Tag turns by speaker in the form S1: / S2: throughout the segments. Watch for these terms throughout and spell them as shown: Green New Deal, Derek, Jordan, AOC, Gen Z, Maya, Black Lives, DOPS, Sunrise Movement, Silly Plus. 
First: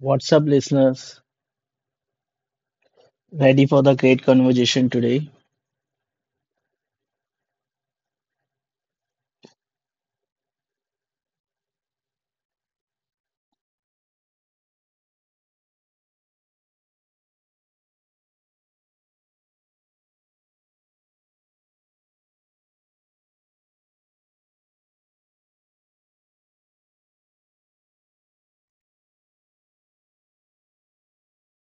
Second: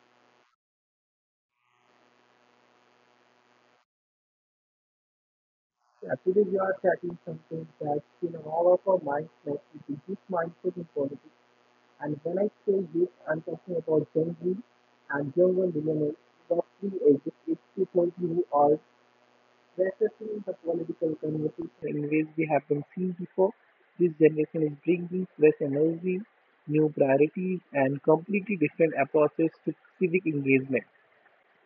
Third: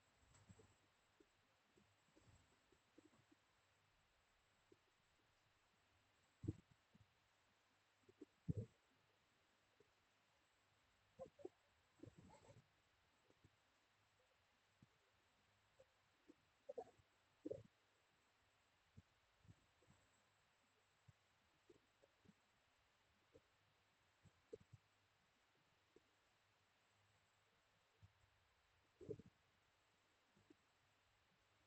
S1: What's up, listeners? Ready for the great conversation today?
S2: Yeah, today we are tackling something that in all of our minds lately, the youth mindset in politics. And when I say youth, I'm talking about Gen Z and younger millennials, roughly ages 8 to 20, who are reflecting the political conversation in ways we haven't seen before. This generation is bringing fresh energy, new priorities, and completely different approaches to civic engagement.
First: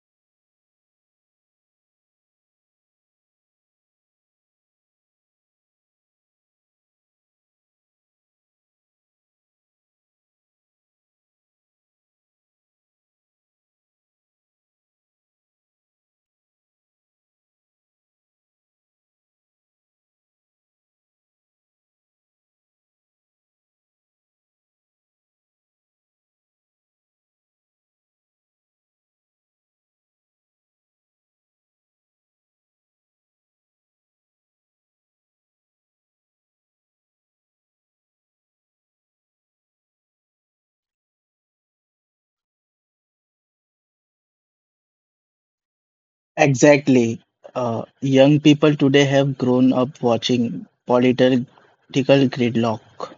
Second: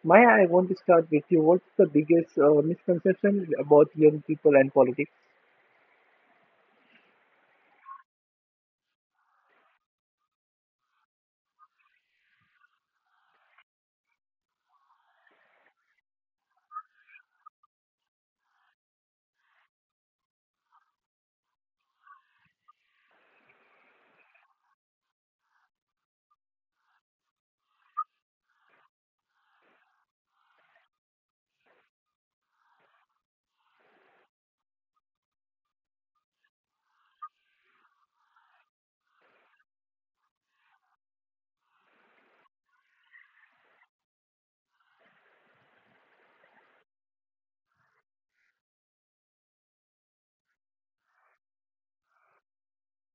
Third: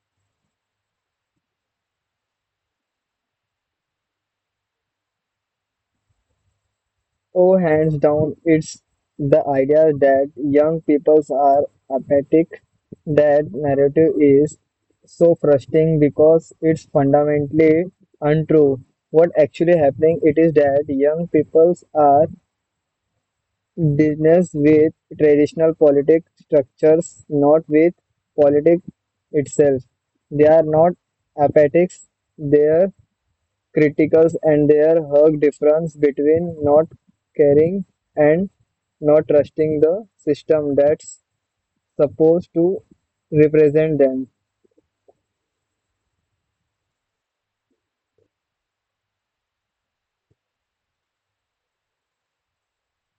S2: Maya, I want to start with you. What's the biggest misconception about young people and politics?
S3: Oh, hands down, it's the idea that young peoples are apathetic. That narrative is so frustrating because it's fundamentally untrue. What actually happening it is that young peoples are business with traditional politic structures, not with politics itself. They are not apathics. Their Criticals and their hug difference between not caring and not trusting the system that's supposed to represent them.
S1: Exactly. Young people today have grown up watching political gridlock,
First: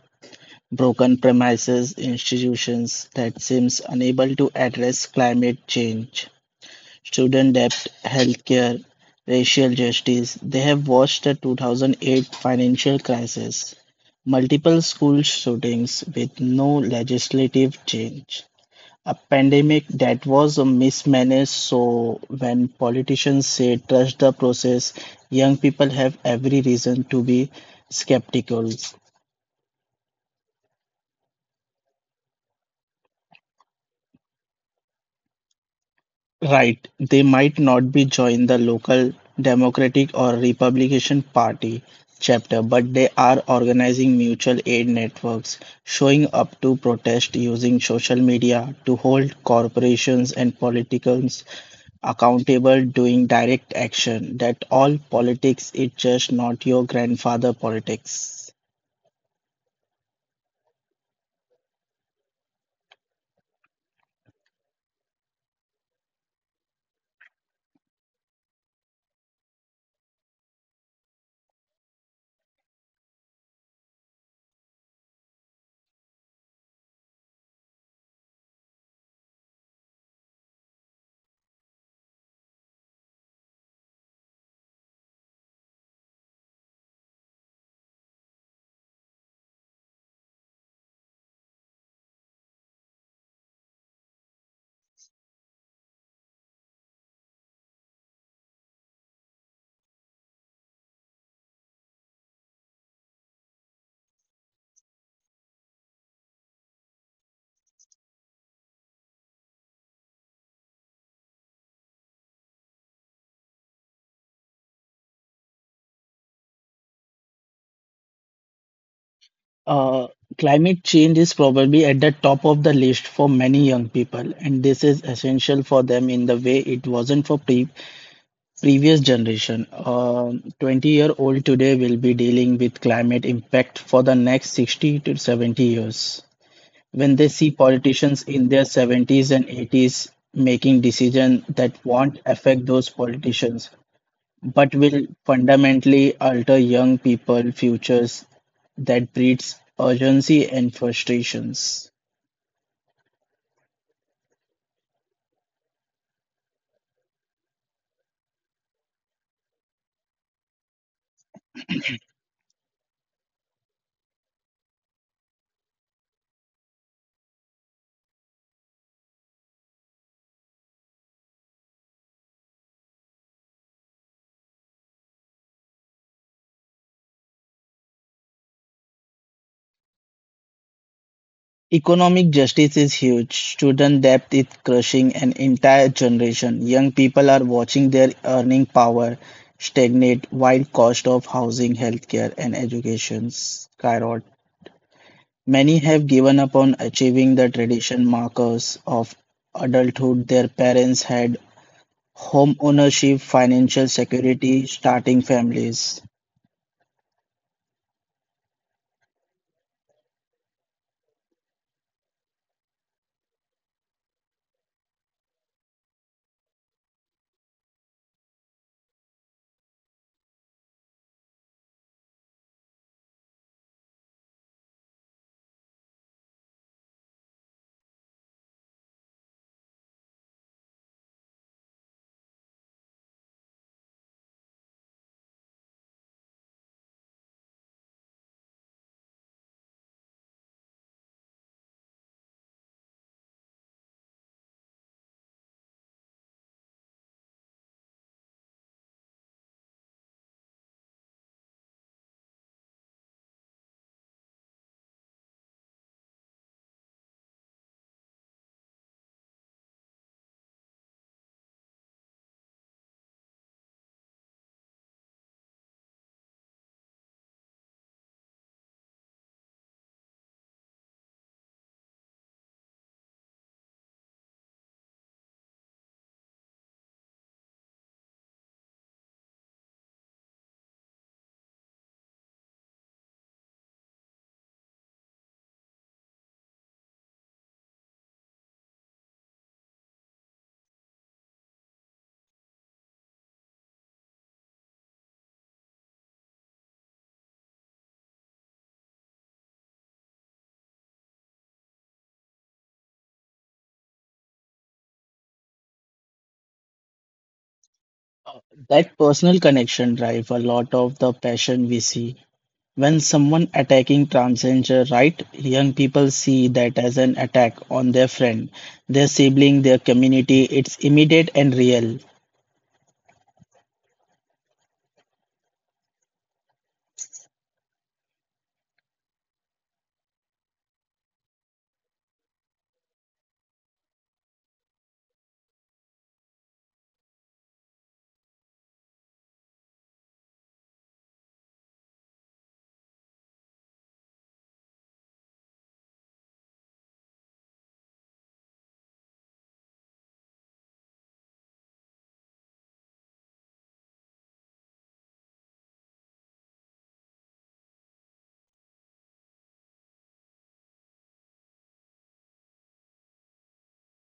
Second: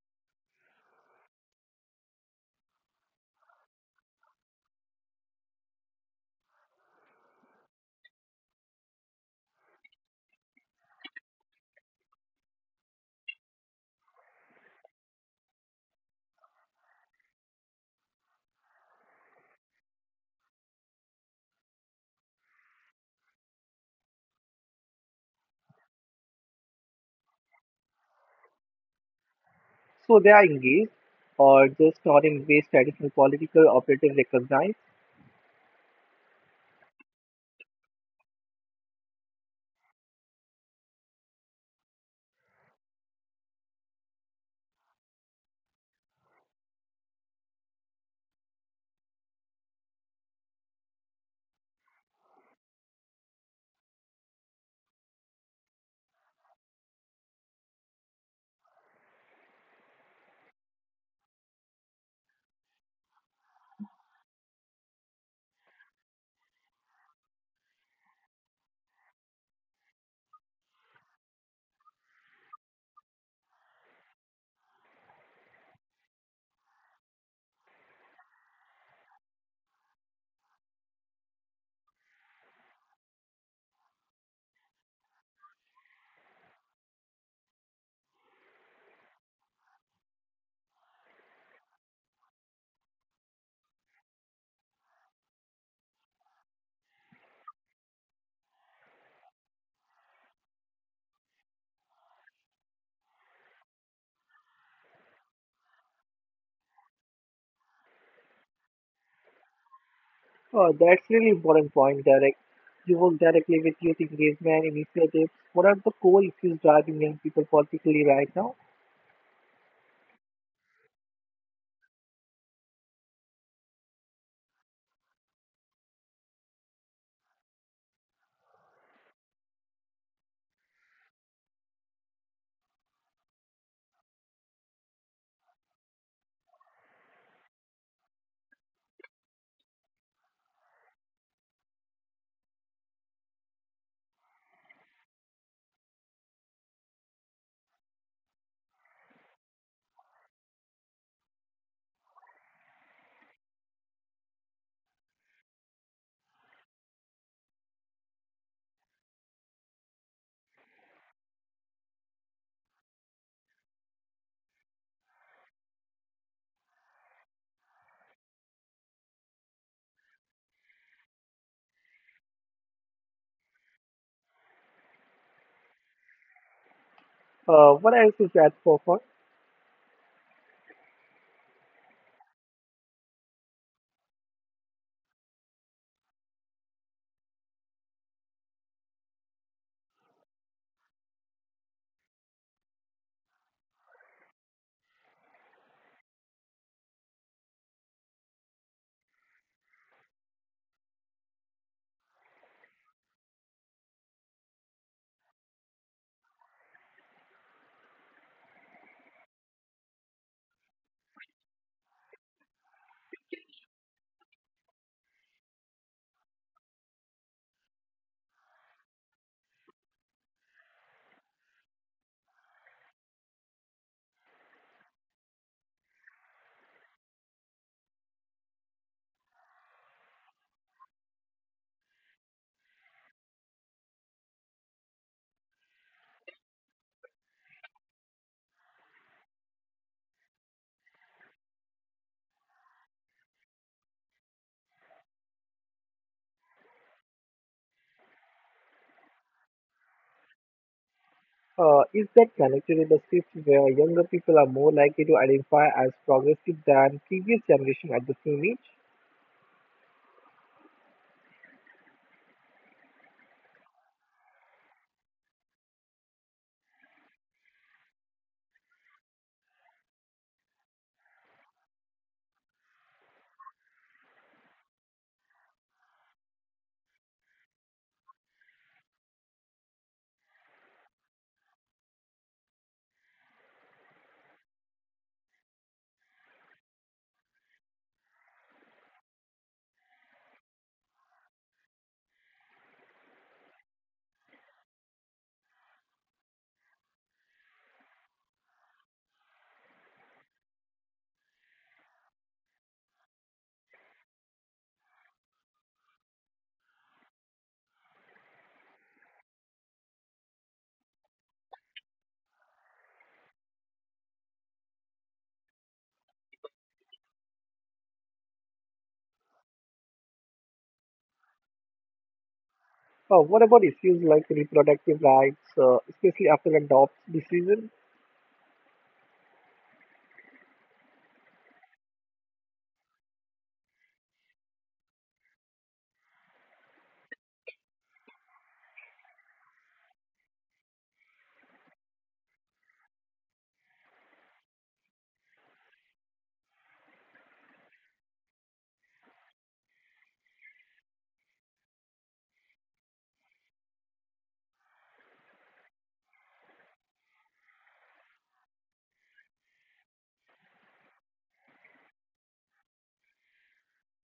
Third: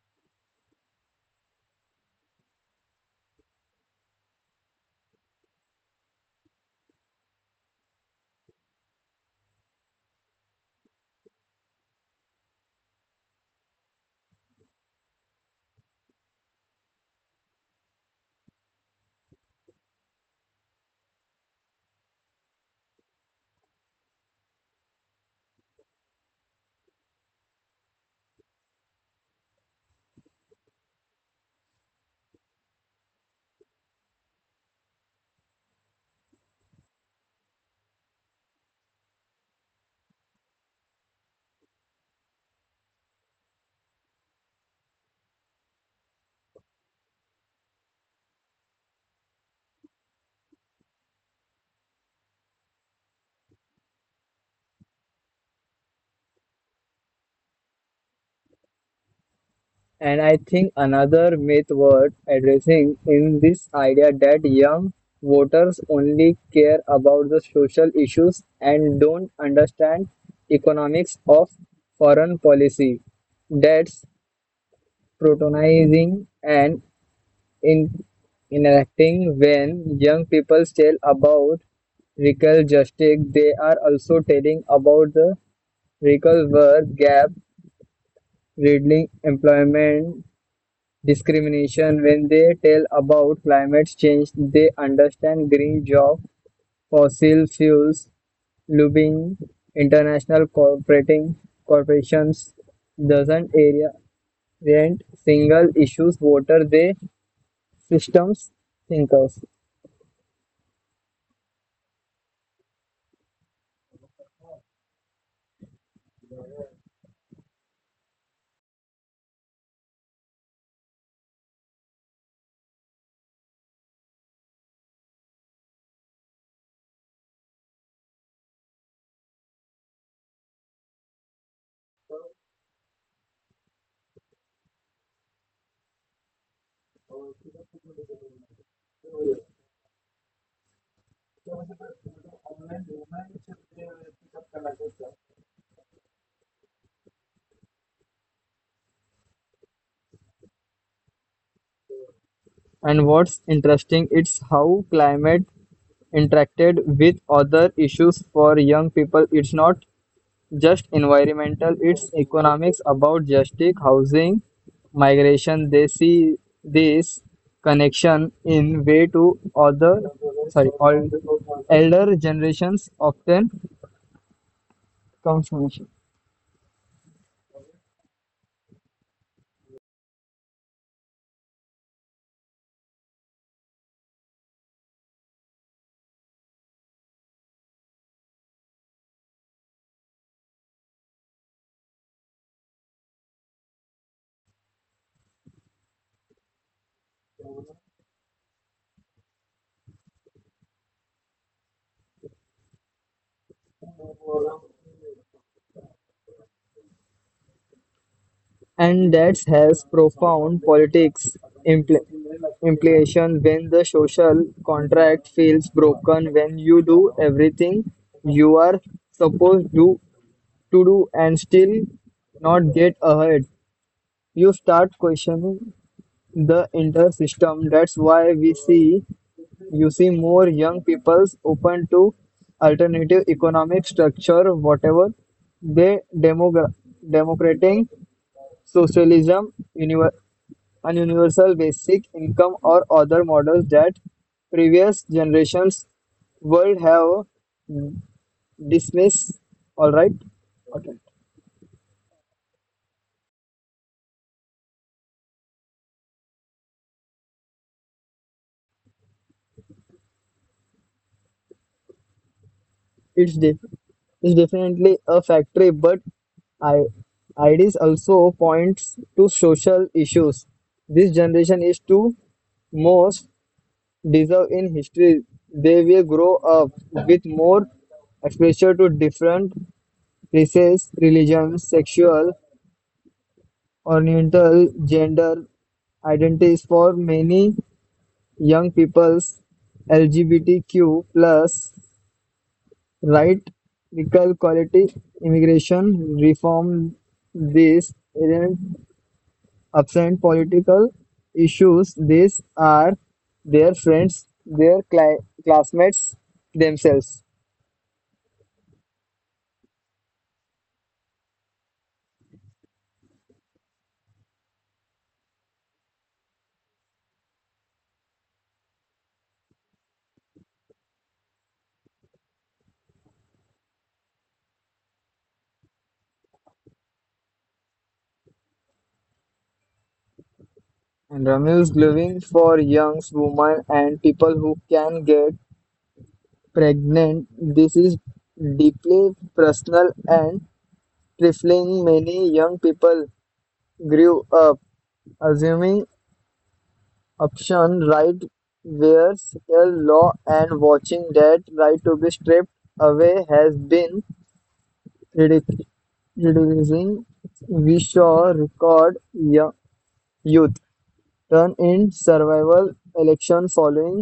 S1: broken premises, institutions that seems unable to address climate change, student debt, healthcare, racial justice. They have watched the 2008 financial crisis, multiple school shootings with no legislative change, a pandemic that was mismanaged. So when politicians say trust the process, young people have every reason to be skeptical.
S2: So they are engaged or just not in ways traditional political operatives recognize.
S1: Right, they might not be join the local Democratic or Republican Party chapter, but they are organizing mutual aid networks, showing up to protest using social media to hold corporations and politicians accountable doing direct action. That all politics its just not your grandfather politics.
S3: And I think another myth worth addressing in this idea that young voters only care about the social issues and don't understand economics of foreign policy. That's protonizing and in enacting when young people tell about racial justice they are also telling about the racial worth gap reducing employment discrimination when they tell about climate change they understand green job, fossil fuels, lobbying, international corporating corporations doesn't area rent single issues voter they systems thinkers.
S2: That's really important point, Derek. You work directly with youth engagement initiatives. What are the core issues driving young people politically right now?
S1: uh, Climate change is probably at the top of the list for many young people and this is essential for them in the way it wasn't for previous generation. 20-year-old today will be dealing with climate impact for the next 60 to 70 years. When they see politicians in their 70s and 80s making decisions that won't affect those politicians but will fundamentally alter young people futures, that breeds urgency and frustrations.
S3: And what's interesting is how climate interacted with other issues for young people. It's not just environmental, it's economics about justice, housing, migration. They see this connection in way to other, sorry, all elder generations often confuse.
S2: What else is that for?
S1: Economic justice is huge. Student debt is crushing an entire generation. Young people are watching their earning power stagnate while cost of housing, healthcare, and education skyrocket. Many have given up on achieving the tradition markers of adulthood their parents had: home ownership, financial security, starting families.
S3: And that has profound politics impl- implication when the social contract feels broken, when you do everything you are supposed to do and still not get ahead. You start questioning the entire system. That's why we see you see more young people's open to alternative economic structure, whatever they democratic socialism univer- on universal basic income or other models that previous generations would have dismissed. All right, all right.
S2: Is that connected with the shift where younger people are more likely to identify as progressive than previous generation at the same age?
S3: It's def it's definitely a factory, but I IDs also points to social issues. This generation is to most deserve in history. They will grow up with more exposure to different races, religions, sexual Oriental gender identities. For many young people's LGBTQ plus right, equal quality, immigration reform, these aren't absent political issues, these are their friends, their classmates, themselves.
S1: That personal connection drive a lot of the passion we see. When someone attacking transgender right, young people see that as an attack on their friend, their sibling, their community. It's immediate and real.
S2: What about issues like reproductive rights, especially after a DOPS decision?
S3: And Ramil's living for young women and people who can get pregnant. This is deeply personal and trifling. Many young people grew up assuming option right were real law, and watching that right to be stripped away has been ridic- reducing. We saw record youth turn in survival election following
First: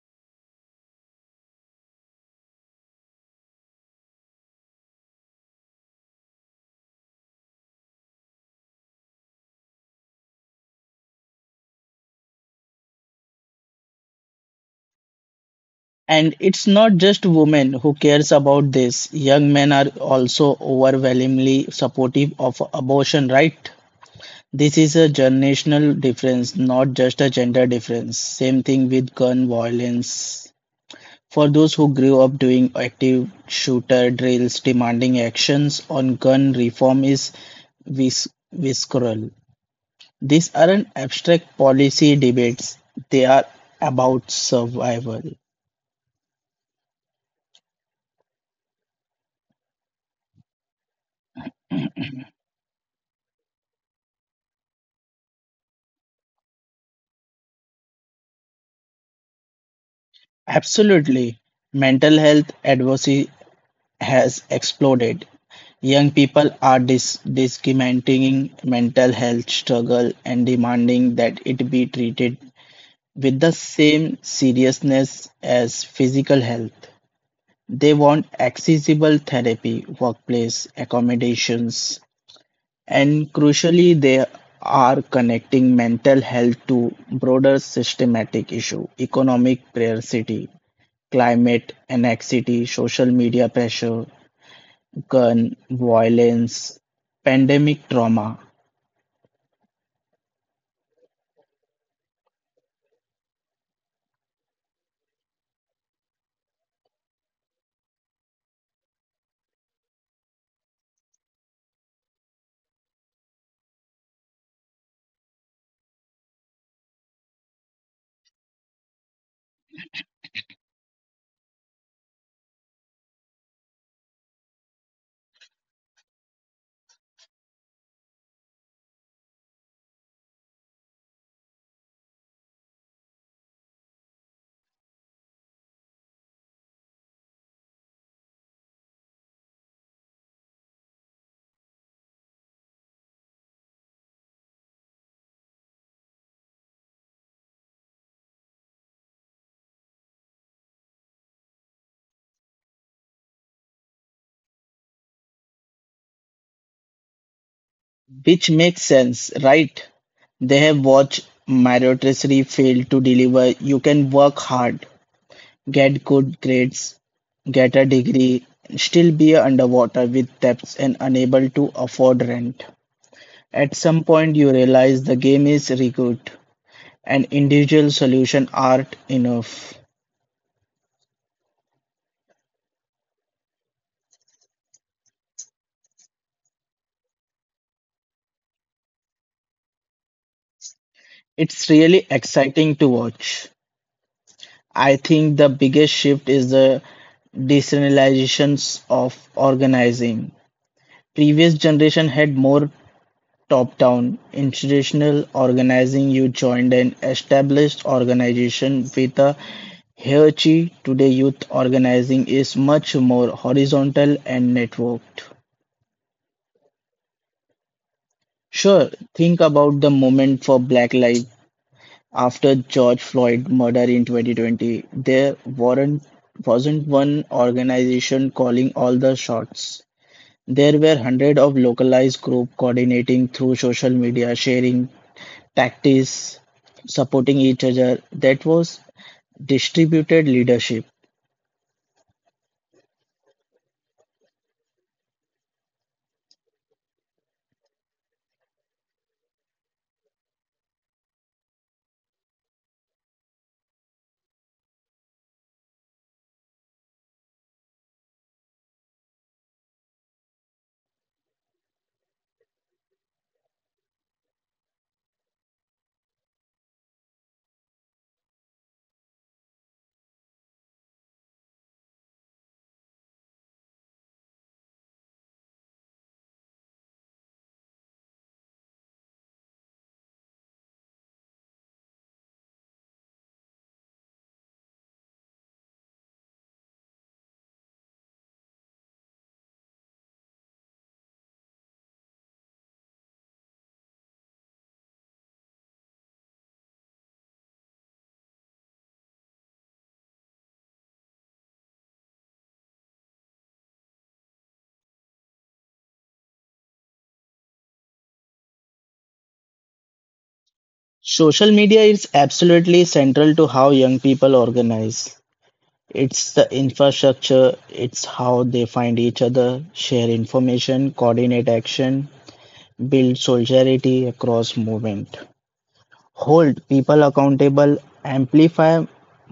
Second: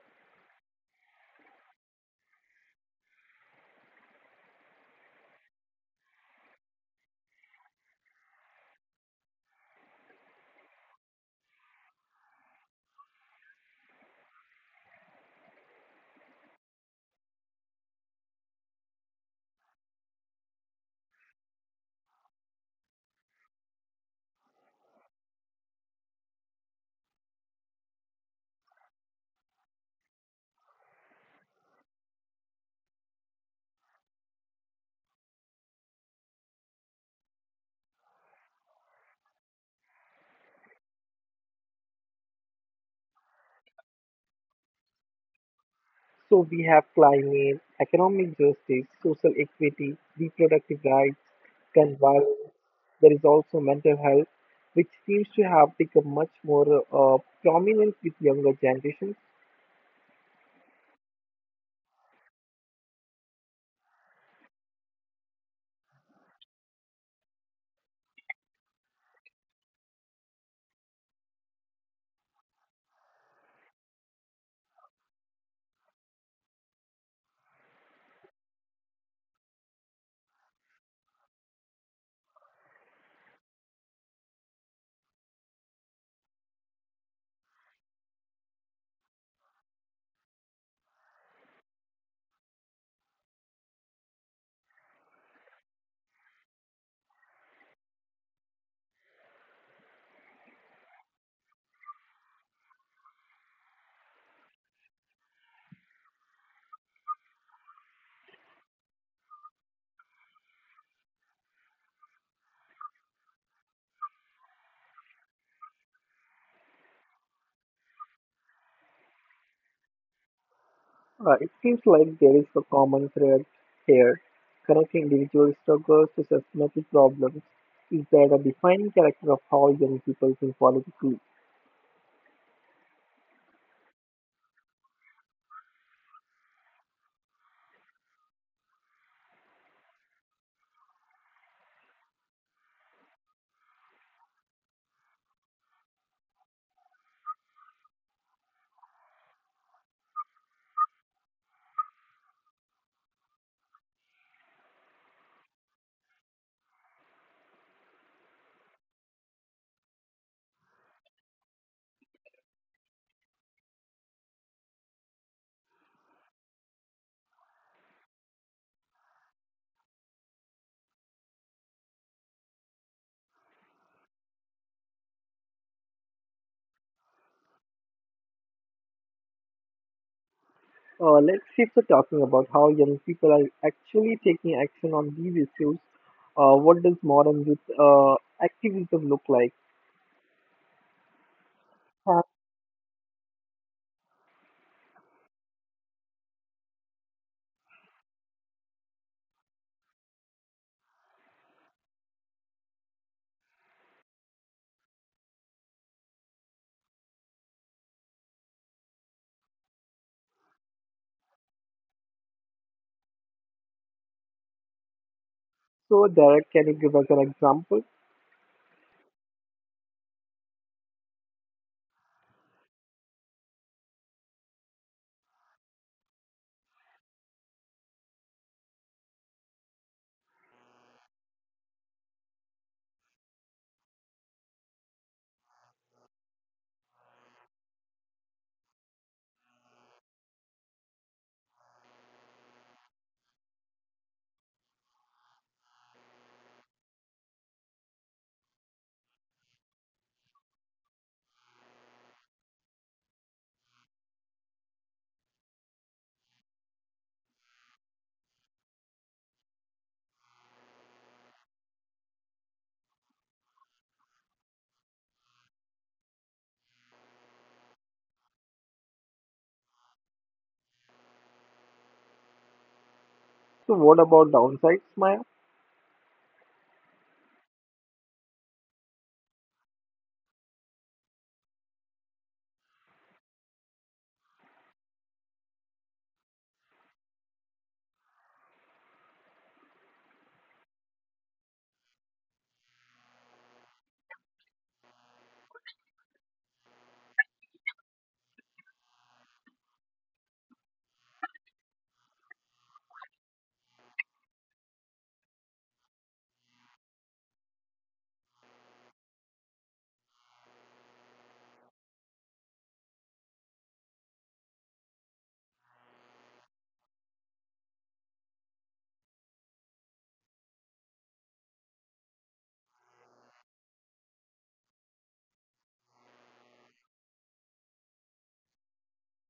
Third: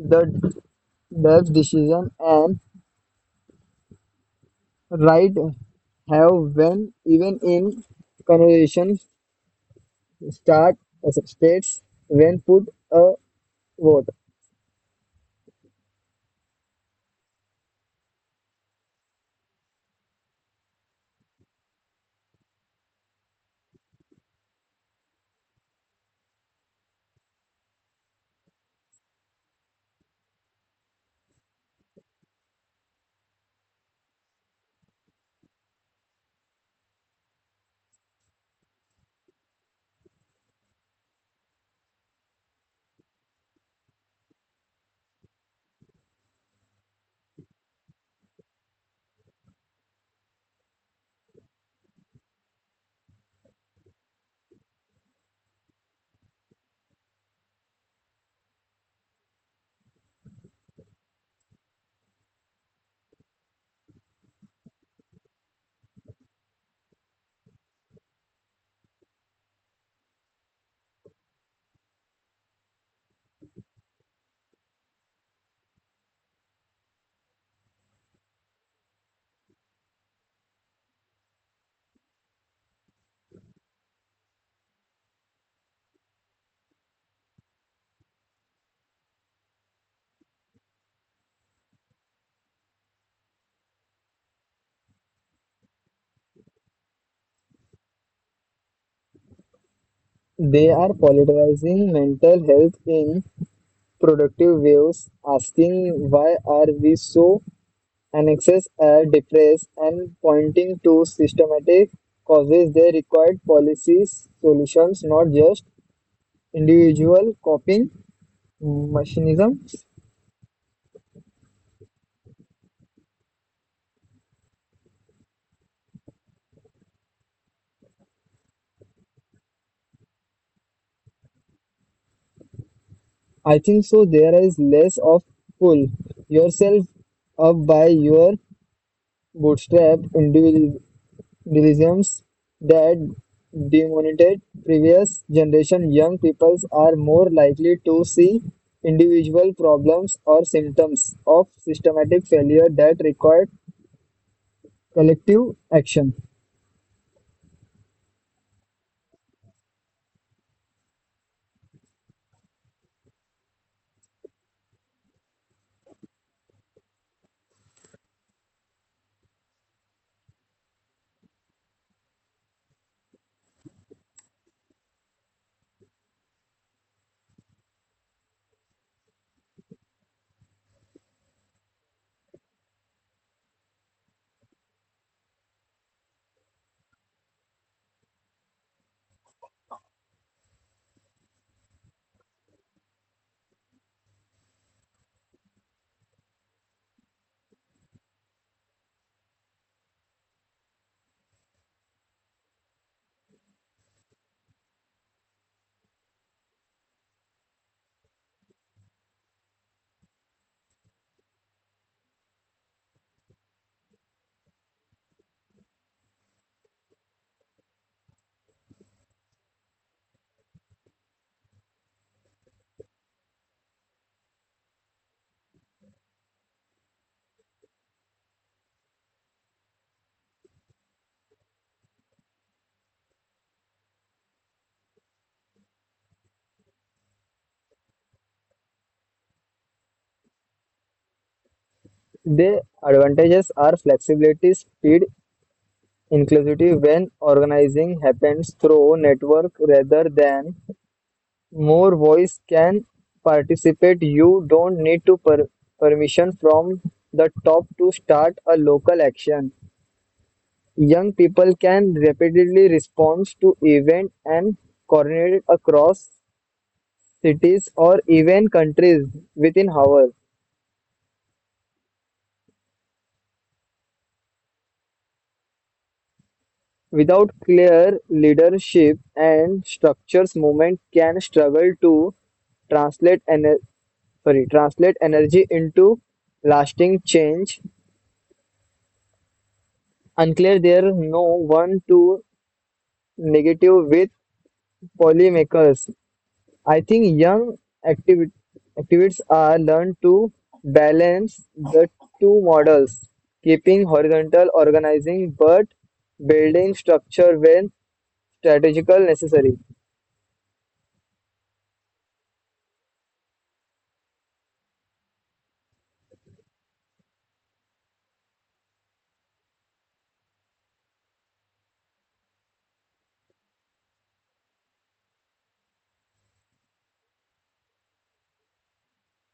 S3: the death decision and. Right have when even in conversation start states when put a vote.
S1: And it's not just women who cares about this. Young men are also overwhelmingly supportive of abortion right. This is a generational difference, not just a gender difference. Same thing with gun violence. For those who grew up doing active shooter drills, demanding actions on gun reform is visceral. These aren't abstract policy debates, they are about survival.
S2: So we have climate, economic justice, social equity, reproductive rights, gun violence. There is also mental health, which seems to have become much more uh, prominent with younger generations.
S1: Absolutely. Mental health advocacy has exploded. Young people are discriminating mental health struggle and demanding that it be treated with the same seriousness as physical health. They want accessible therapy, workplace accommodations, and crucially, they are connecting mental health to broader systematic issue, economic scarcity, climate anxiety, social media pressure, gun violence, pandemic trauma.
S3: They are politicizing mental health in productive ways, asking why are we so anxious or depressed and pointing to systematic causes. They required policies solutions, not just individual coping mechanisms.
S2: It seems like there is a common thread here, connecting individual struggles to systematic problems. Is that a defining character of how young people think politically?
S3: I think so. There is less of pull yourself up by your bootstrap individualisms that demonized previous generation. Young peoples are more likely to see individual problems or symptoms of systematic failure that require collective action.
S1: Which makes sense, right? They have watched meritocracy fail to deliver. You can work hard, get good grades, get a degree, still be underwater with debts and unable to afford rent. At some point, you realize the game is rigged and individual solution aren't enough.
S2: Let's shift to talking about how young people are actually taking action on these issues. What does modern youth activism look like?
S1: It's really
S2: Perhaps.
S1: exciting to watch. I think the biggest shift is the decentralizations of organizing. Previous generation had more top-down institutional organizing. You joined an established organization with a hierarchy. Today, youth organizing is much more horizontal and networked.
S2: So, Derek, can you give us an example?
S1: Sure, think about the moment for Black Lives. After George Floyd murder in 2020, there weren't, wasn't one organization calling all the shots. There were hundreds of localized groups coordinating through social media, sharing tactics, supporting each other. That was distributed leadership.
S3: The advantages are flexibility, speed, inclusivity. When organizing happens through network rather than, more voice can participate. You don't need to permission from the top to start a local action. Young people can rapidly respond to events and coordinate across cities or even countries within hours.
S2: So, what about downsides, Maya?
S3: Without clear leadership and structures, movement can struggle to translate ener sorry, translate energy into lasting change. Unclear there no one to negative with polymakers. I think young activi- activists are learned to balance the two models, keeping horizontal organizing but building structure when strategical necessary.
S1: Social media is absolutely central to how young people organize. It's the infrastructure, it's how they find each other, share information, coordinate action, build solidarity across movement, hold people accountable, amplify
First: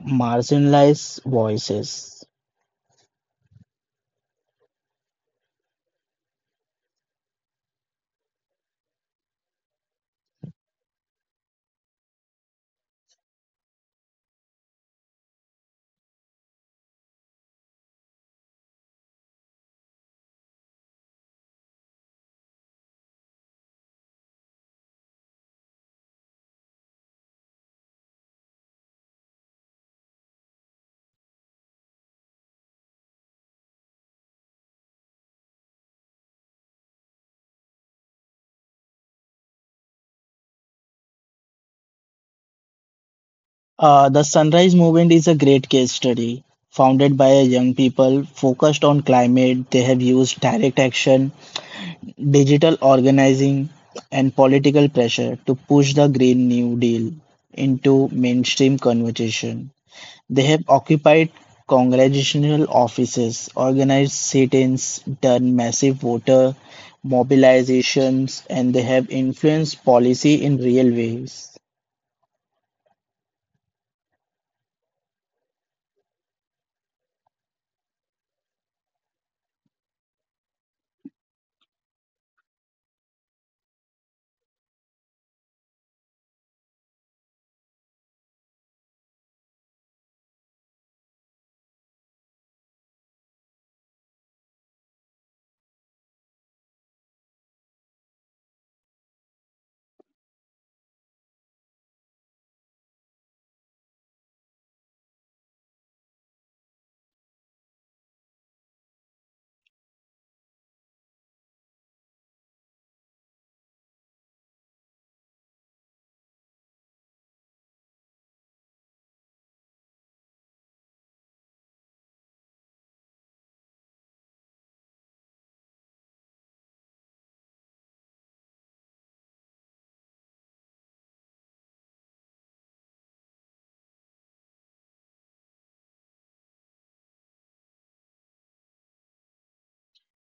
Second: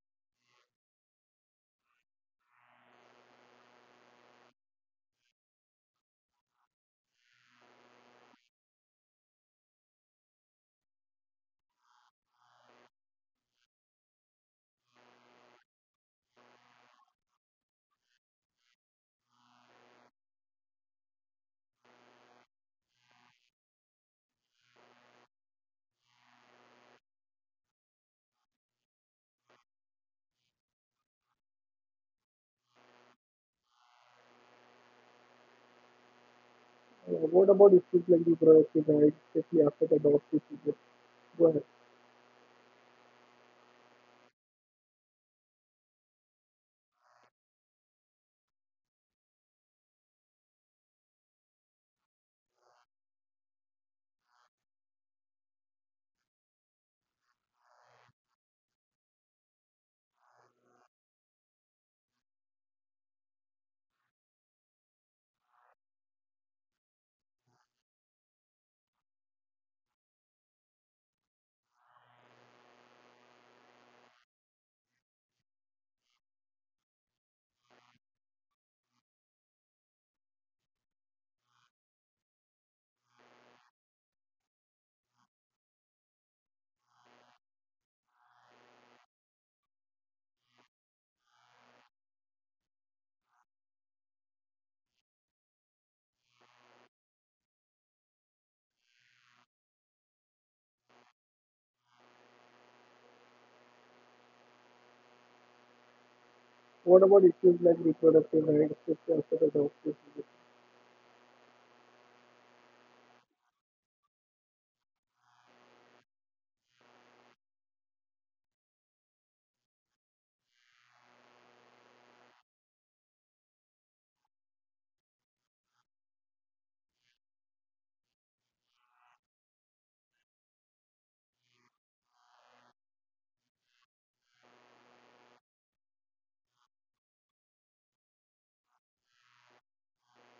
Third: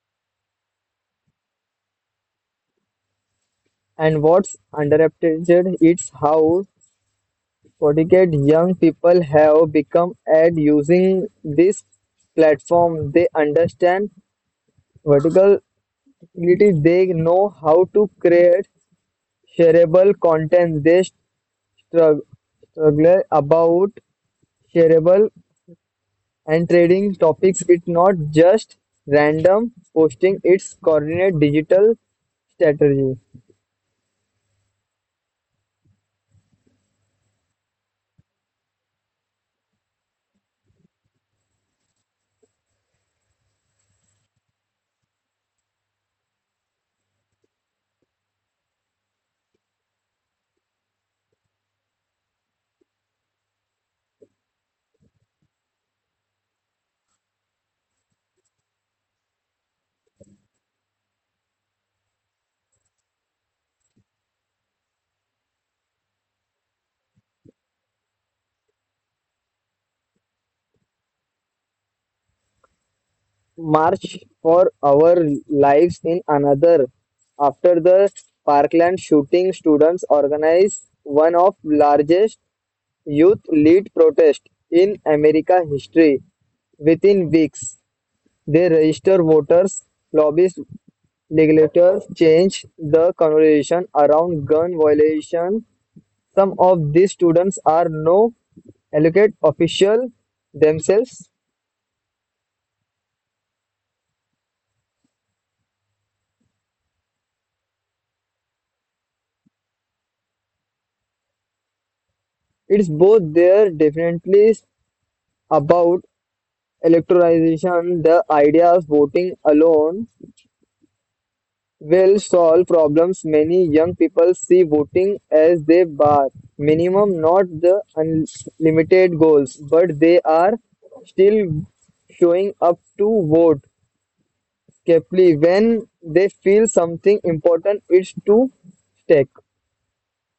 S1: marginalized voices.
S3: And what's underappreciated is how sophisticated young people have become at using this platform. They understand vertical. It is they know how to create shareable content. They struggle, struggle about shareable and trading topics. It's not just random posting, it's coordinate digital strategy.
S2: Yeah, what about issues like reproductive rights, especially after the dog procedure? Go ahead.
S1: The Sunrise Movement is a great case study. Founded by a young people focused on climate, they have used direct action, digital organizing, and political pressure to push the Green New Deal into mainstream conversation. They have occupied congressional offices, organized sit-ins, done massive voter mobilizations, and they have influenced policy in real ways.
S3: March for our lives in another. After the Parkland shooting, students organized one of largest youth lead protest in America history within weeks. They register voters, lobbyist legislators, change the conversation around gun violation. Some of these students are no elected official themselves.
S2: What about issues like reproductive rights, especially after the dog procedure?
S3: It's both. There definitely about electoralization, the idea of voting alone will solve problems. Many young people see voting as their bar minimum, not the unlimited goals, but they are still showing up to vote carefully when they feel something important is to stake.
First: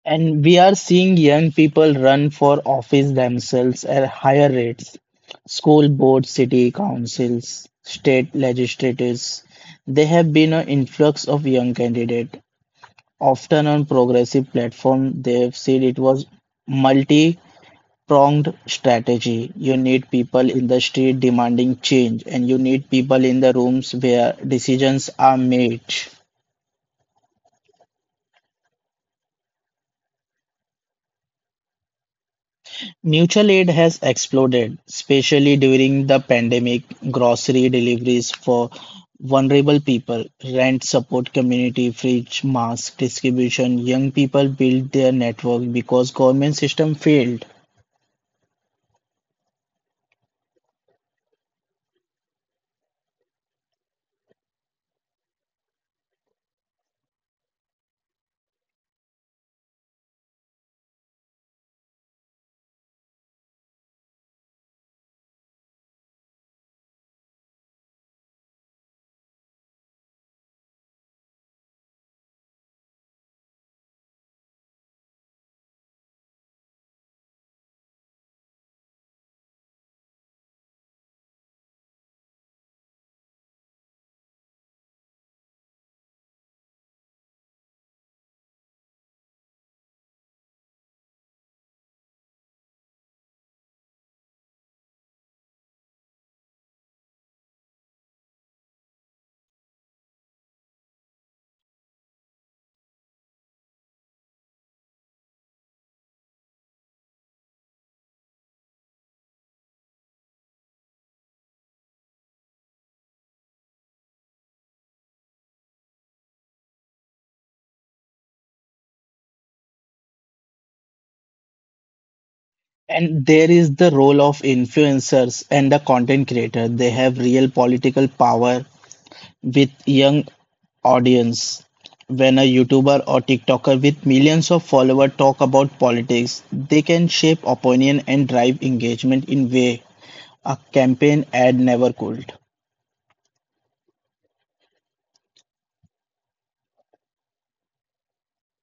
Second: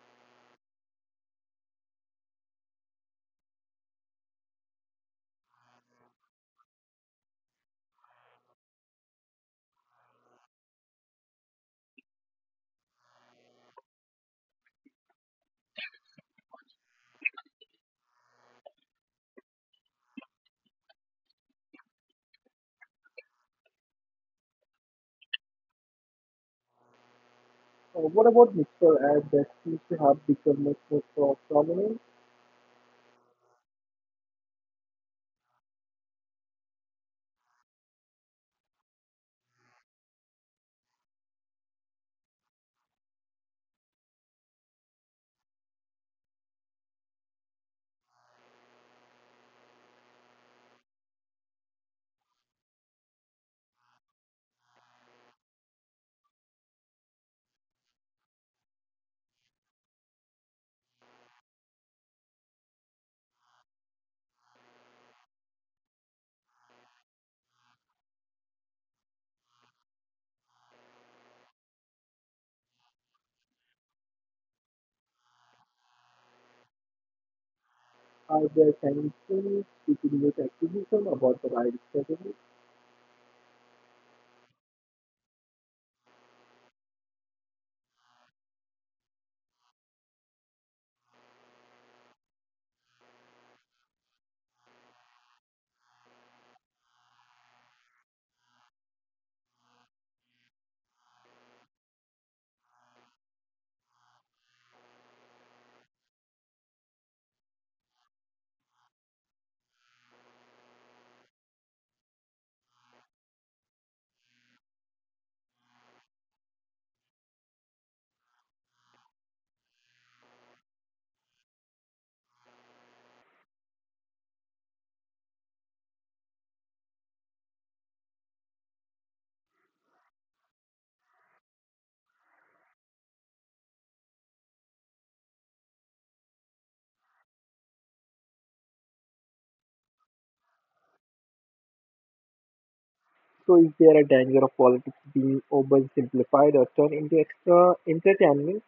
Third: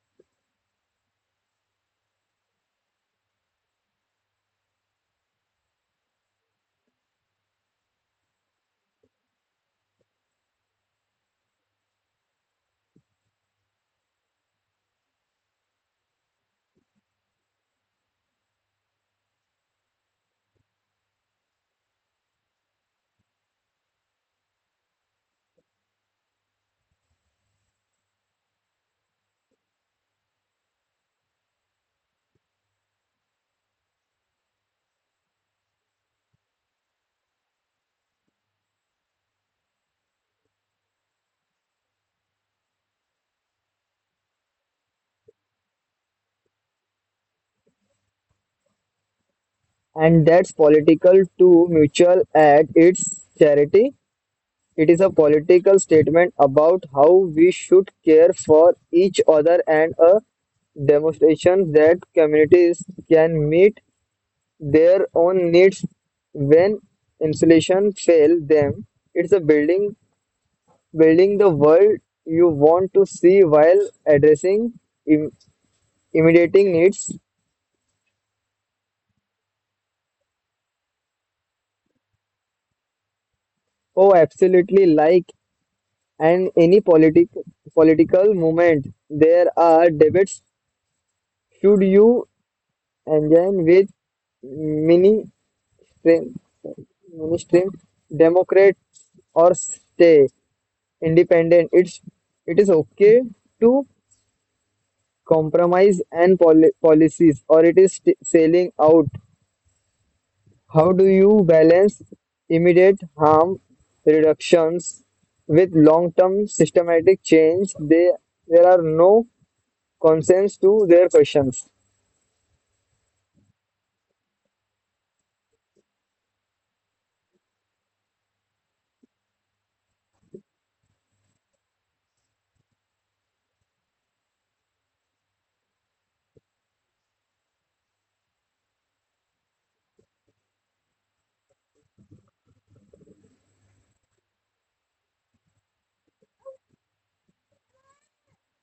S1: And we are seeing young people run for office themselves at higher rates. School boards, city councils, state legislatures, they have been an influx of young candidate. Often on progressive platform, they have said it was multi pronged strategy. You need people in the street demanding change, and you need people in the rooms where decisions are made.
S2: What about mixture ads that seems to have become much more prominent?
S1: Mutual aid has exploded, especially during the pandemic. Grocery deliveries for vulnerable people, rent support community, fridge, mask distribution. Young people build their network because government system failed.
S3: And that's political to mutual aid, it's charity. It is a political statement about how we should care for each other and a demonstration that communities can meet their own needs when insulation fail them. It's a building the world you want to see while addressing im- immediate needs.
S2: Are there tensions between youth activism about the rights?
S3: Oh, absolutely. Like and any political movement, there are debates. Should you and join with mini stream, mini stream, Democrat or stay independent. It is okay to compromise and policies, or it is st- selling out. How do you balance immediate harm reductions with long-term systematic change? There are no consents to their questions.
S1: And there is the role of influencers and the content creator. They have real political power with young audience. When a YouTuber or TikToker with millions of followers talk about politics, they can shape opinion and drive engagement in way a campaign ad never could.
S2: So is there a danger of politics being oversimplified or turned into extra entertainment?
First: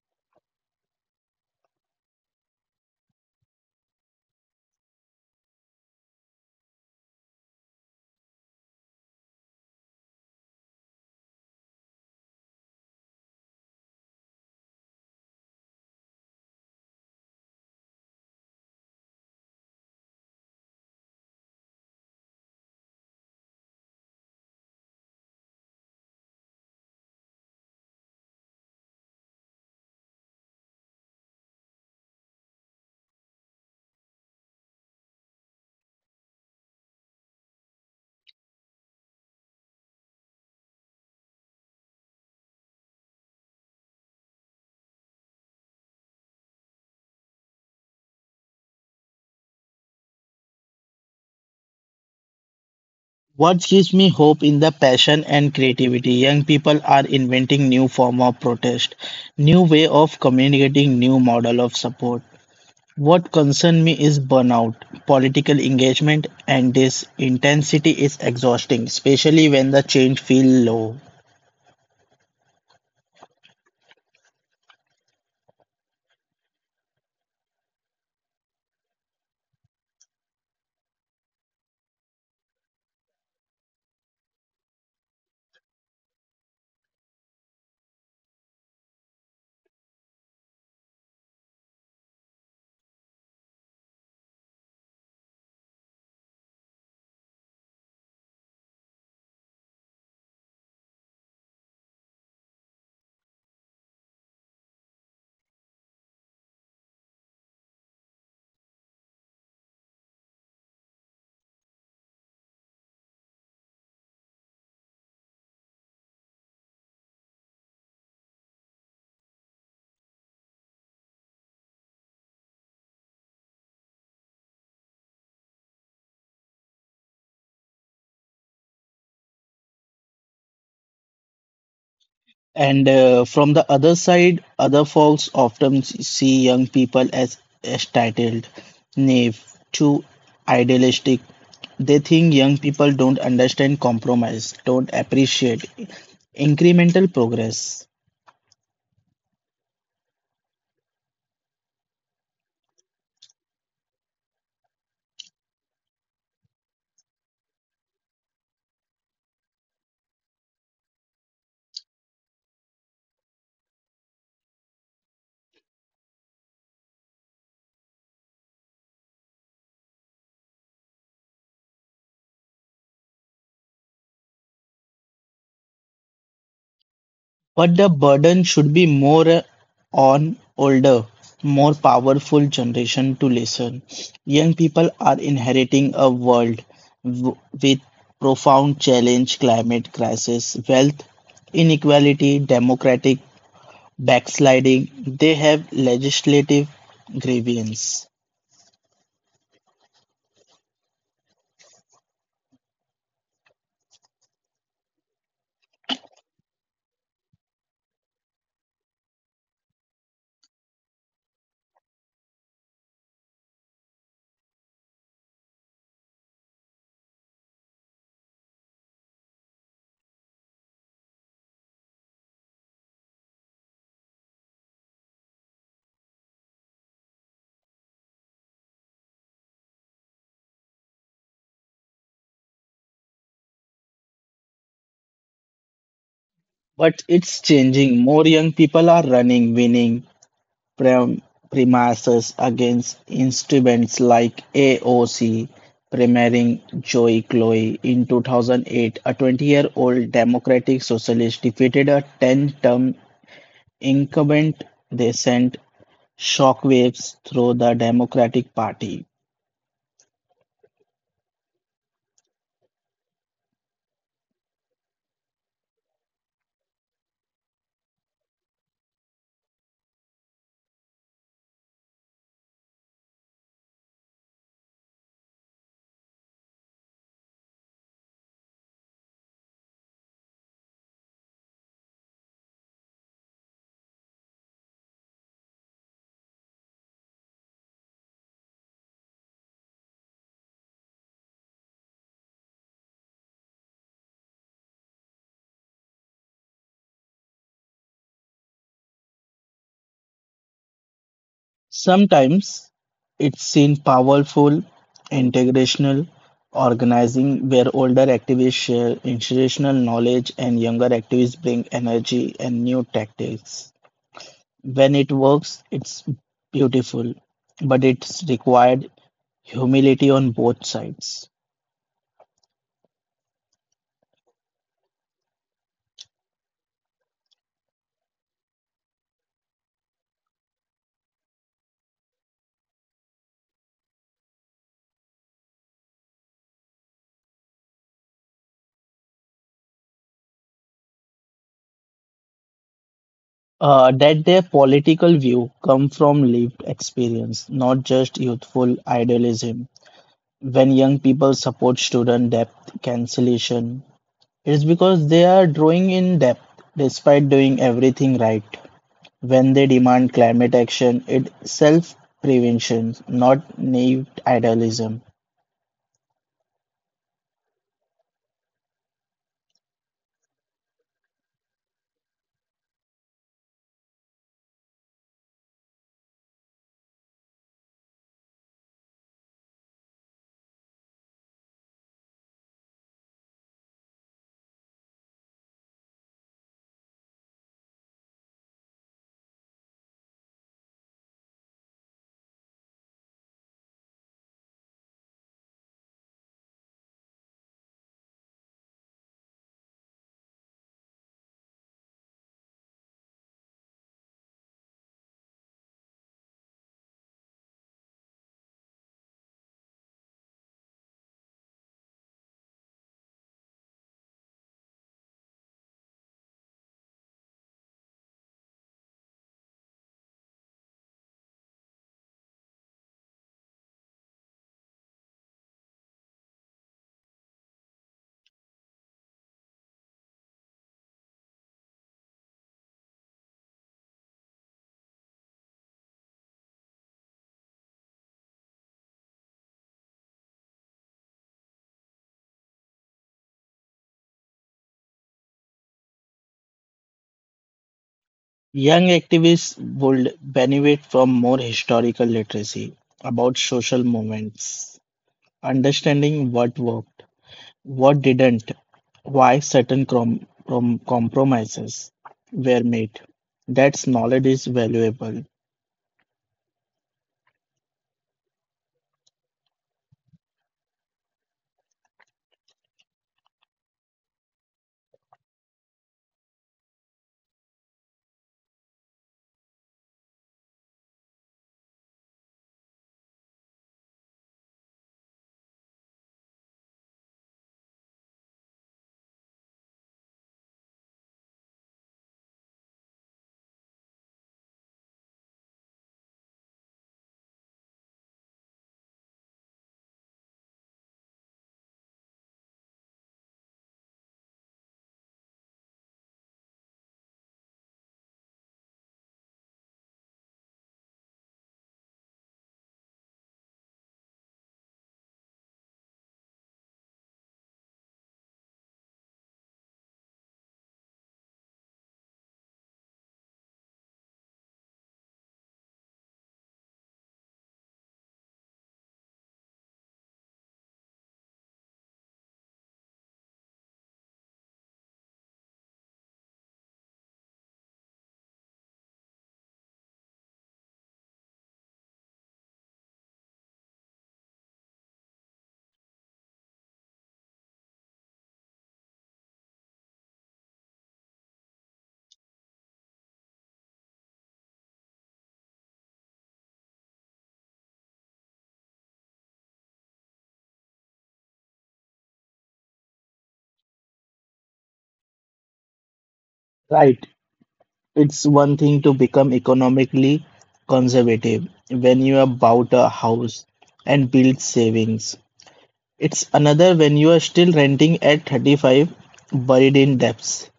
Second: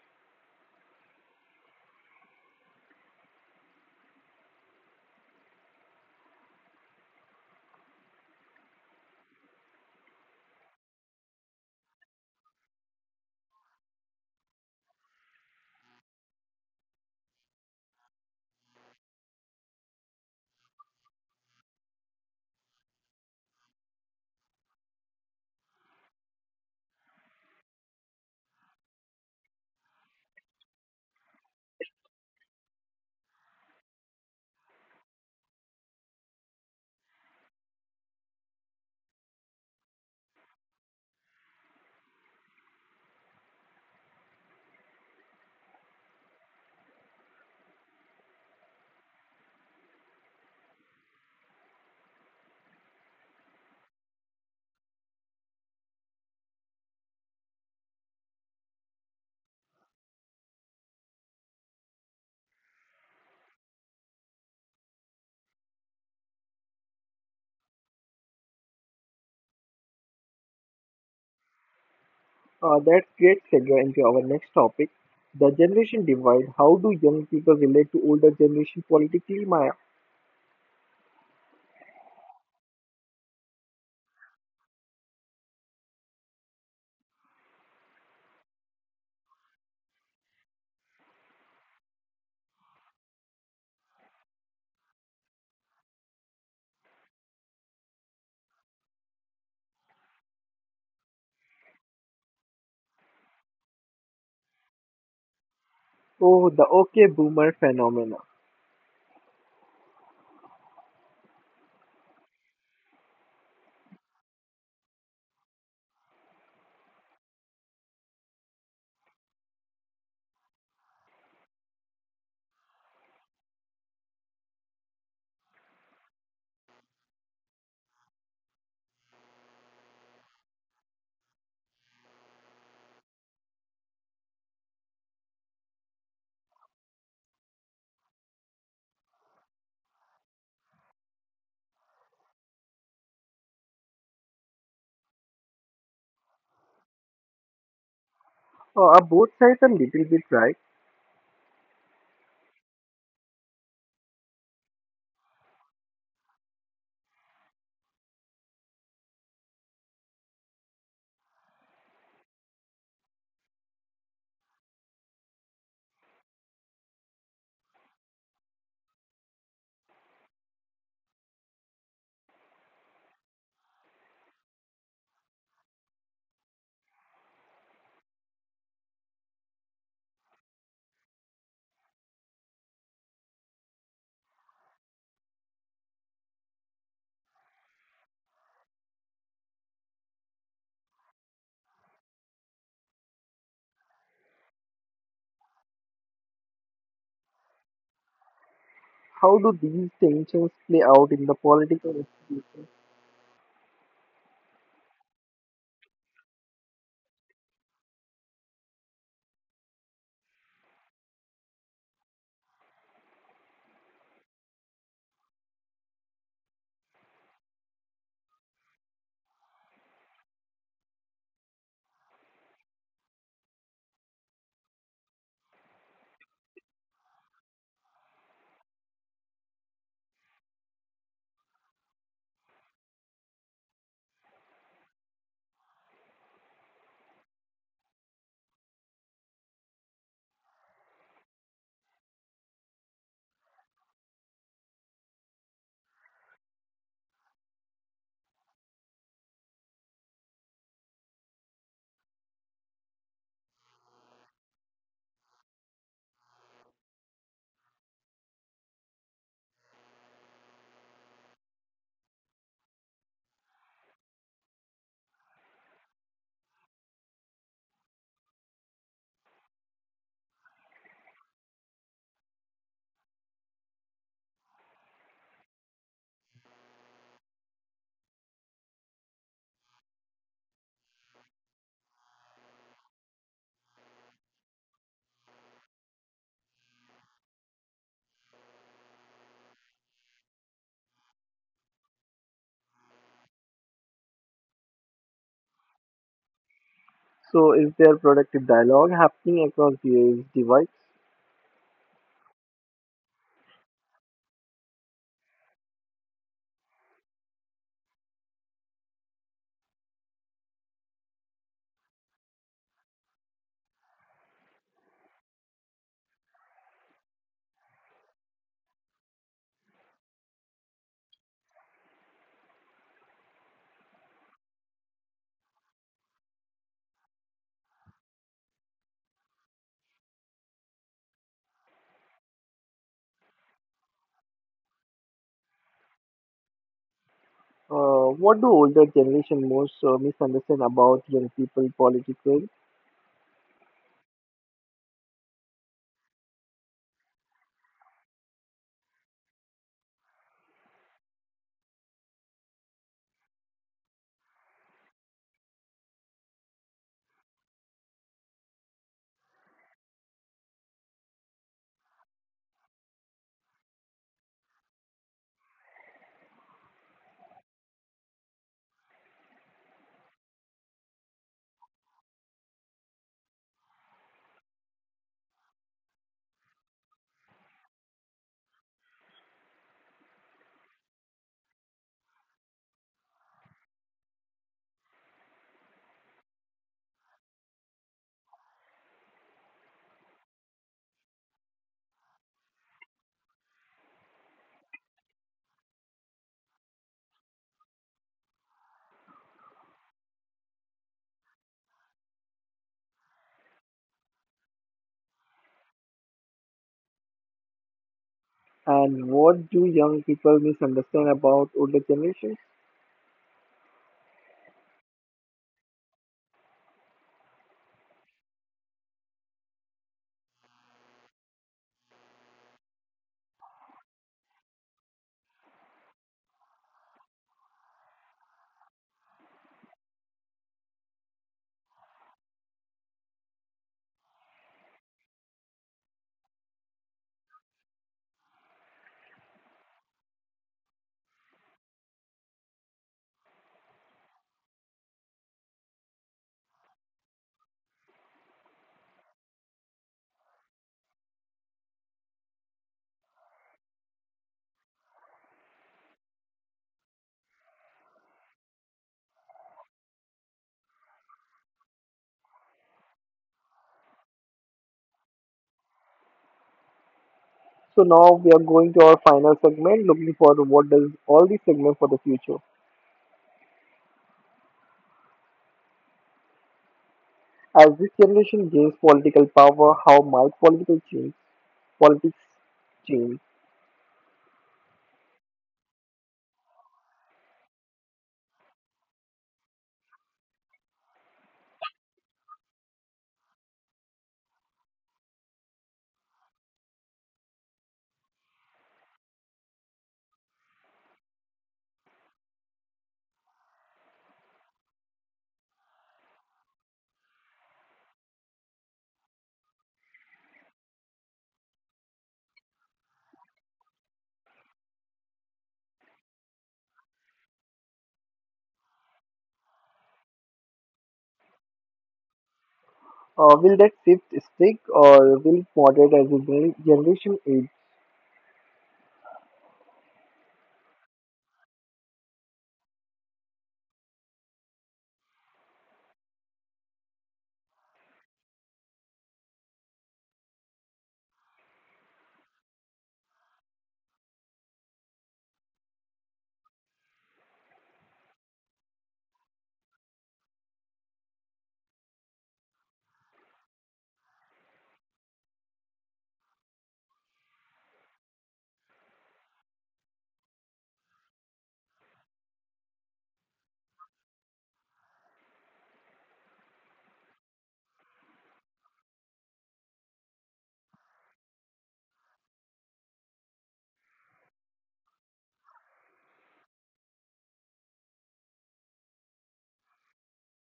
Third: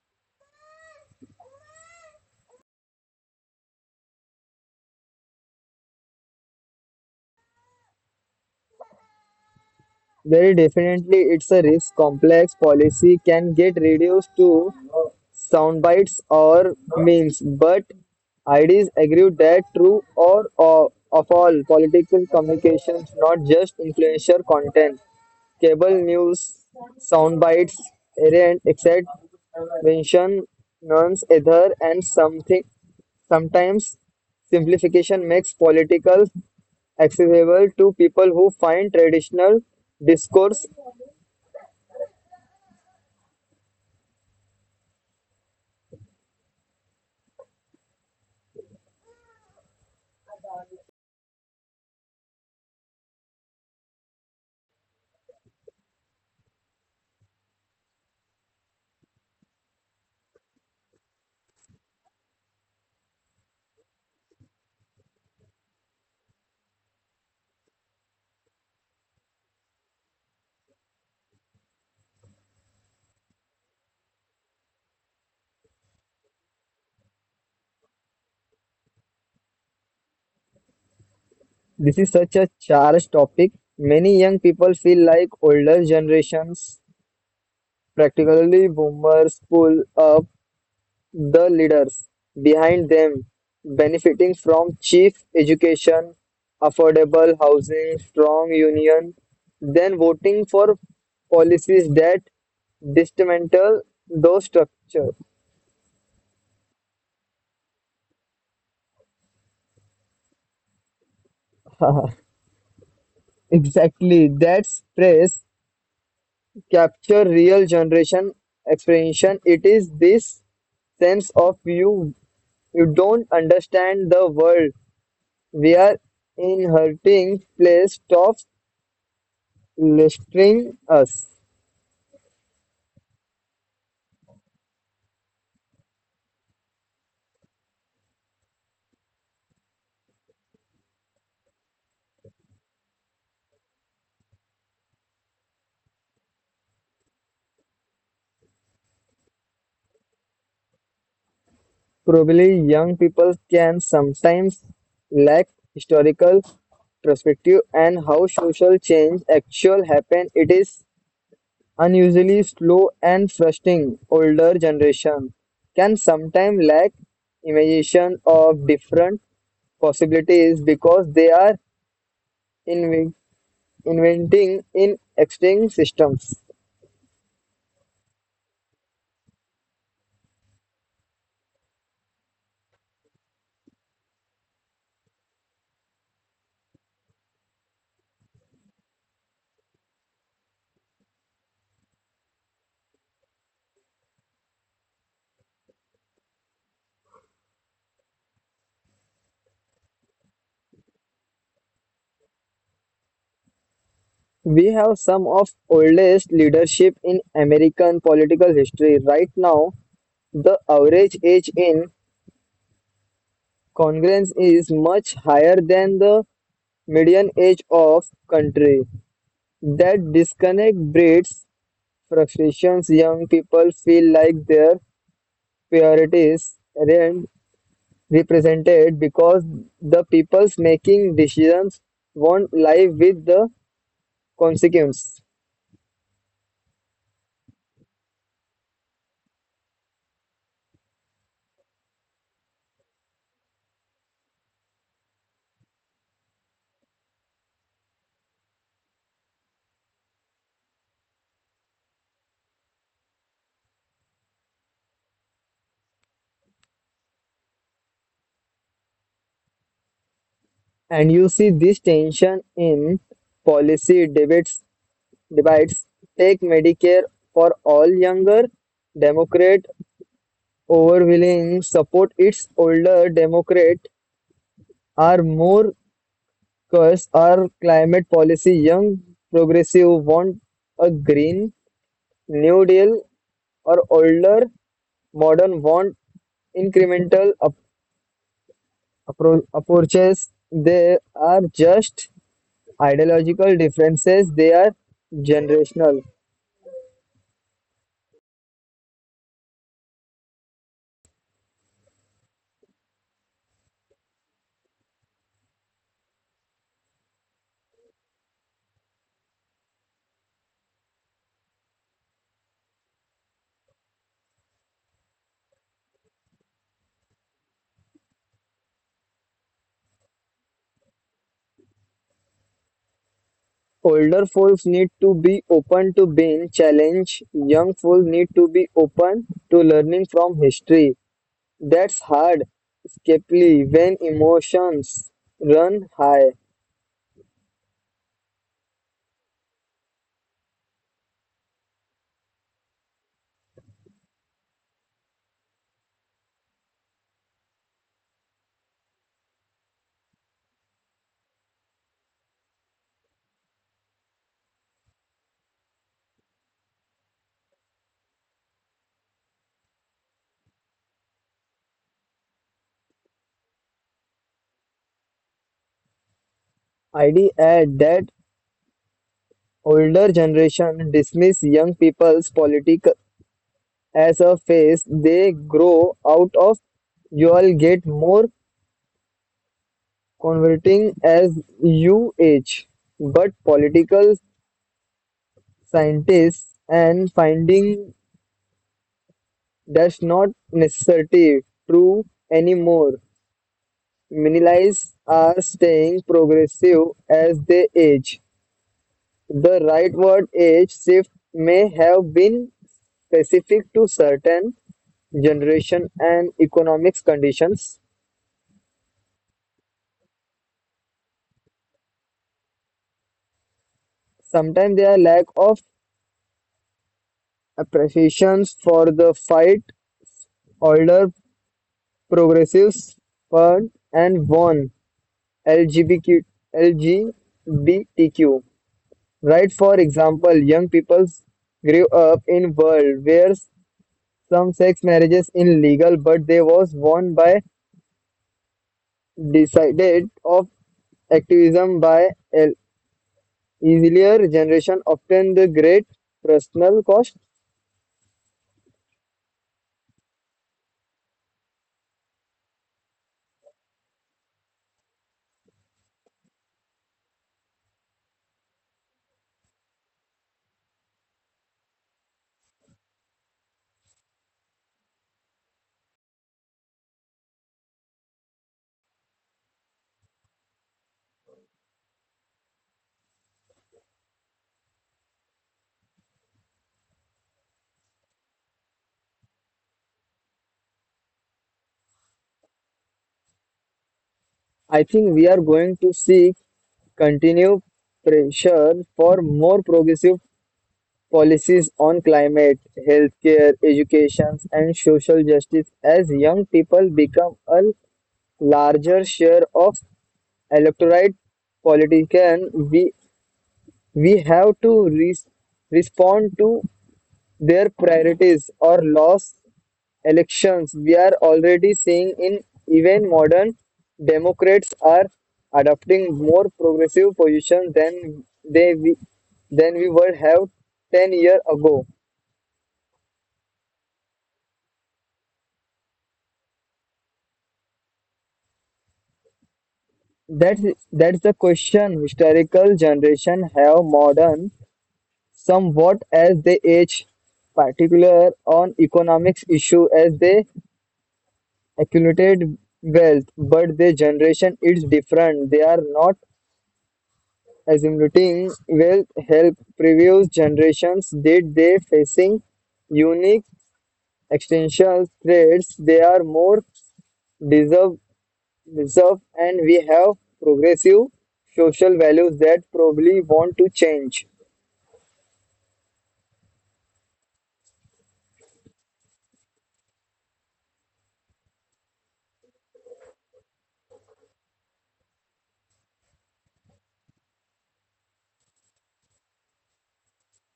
S3: Very definitely, it's a risk. Complex policy can get reduced to sound bites or memes, but IDs agree that true or of all political communications, not just influencer content, cable news, sound bites, errant, except mention, nuns, ether, and something. Sometimes simplification makes political accessible to people who find traditional discourse.
S1: What gives me hope in the passion and creativity? Young people are inventing new form of protest, new way of communicating, new model of support. What concerns me is burnout, political engagement, and this intensity is exhausting, especially when the change feel low.
S2: That great segue into our next topic, the generation divide. How do young people relate to older generation politically, Maya?
S3: This is such a charged topic. Many young people feel like older generations, practically boomers, pull up the leaders behind them, benefiting from cheap education, affordable housing, strong union, then voting for policies that dismantle those structures.
S2: Oh, the okay boomer phenomena.
S3: Exactly, that's praise capture real generation apprehension. It is this sense of you don't understand the world we are inheriting place stops listering us.
S1: And from the other side, other folks often see young people as entitled, naive, too idealistic. They think young people don't understand compromise, don't appreciate incremental progress.
S2: Are both sides a little bit right?
S3: Probably young people can sometimes lack historical perspective and how social change actual happen. It is unusually slow and frustrating. Older generation can sometimes lack imagination of different possibilities because they are inven- inventing in existing systems.
S1: But the burden should be more on older, more powerful generation to listen. Young people are inheriting a world w- with profound challenge, climate crisis, wealth inequality, democratic backsliding. They have legislative grievance.
S2: How do these tensions play out in the political institute?
S3: We have some of oldest leadership in American political history. Right now, the average age in Congress is much higher than the median age of country. That disconnect breeds frustrations. Young people feel like their priorities aren't represented because the people's making decisions won't live with the consequence.
S1: But it's changing. More young people are running, winning, prem- premises against instruments like AOC, premiering Joey Chloe. In 2008, a 20-year-old Democratic Socialist defeated a 10-term incumbent. They sent shockwaves through the Democratic Party.
S3: And you see this tension in policy debates debates. Take Medicare for all. Younger Democrat overwhelming support, its older Democrat are more cursed. Our climate policy, young progressive want a green New Deal, or older modern want incremental approaches. They are just ideological differences. They are generational.
S2: So is there productive dialogue happening across these divides?
S1: Sometimes it's seen powerful, integrational organizing where older activists share institutional knowledge and younger activists bring energy and new tactics. When it works, it's beautiful, but it's required humility on both sides.
S3: Older folks need to be open to being challenged. Young folks need to be open to learning from history. That's hard, escapely when emotions run high.
S2: What do older generation most misunderstand about young people politically?
S1: That their political view come from lived experience, not just youthful idealism. When young people support student debt cancellation, it's because they are drawing in debt despite doing everything right. When they demand climate action, it's self prevention, not naive idealism.
S3: ID add that older generation dismiss young people's politic as a phase they grow out of. You'll get more converting as you age, but political scientists and finding that's not necessarily true anymore. Millennials are staying progressive as they age. The rightward age shift may have been specific to certain generation and economics conditions.
S2: And what do young people misunderstand about older generations?
S3: Sometimes their lack of appreciations for the fight, older progressives, fund and won LGBTQ, LGBTQ. Right, for example, young people grew up in world where some sex marriages illegal, but they was won by decided of activism by an earlier generation, often the great personal cost.
S1: Young activists would benefit from more historical literacy about social movements, understanding what worked, what didn't, why certain compromises were made. That knowledge is valuable.
S2: So now we are going to our final segment, looking for what does all these segment for the future. As this generation gains political power, how might political change politics change?
S3: I think we are going to see continue pressure for more progressive policies on climate, healthcare, education, and social justice. As young people become a larger share of electorate, politician we have to res respond to their priorities or lost elections. We are already seeing in even modern democrats are adopting more progressive positions than they we, than we would have 10 years ago.
S2: Will that shift stick or will it moderate as the generation age?
S3: That's that's the question. Historical generation have modern somewhat as they age, particular on economics issue as they accumulate wealth, but their generation is different. They are not accumulating wealth help previous generations did. They facing unique existential threats. They are more deserve. Reserve and we have progressive social values that probably want to change.
S1: Right. It's one thing to become economically conservative when you have bought a house and built savings. It's another when you are still renting at 35, buried in debts.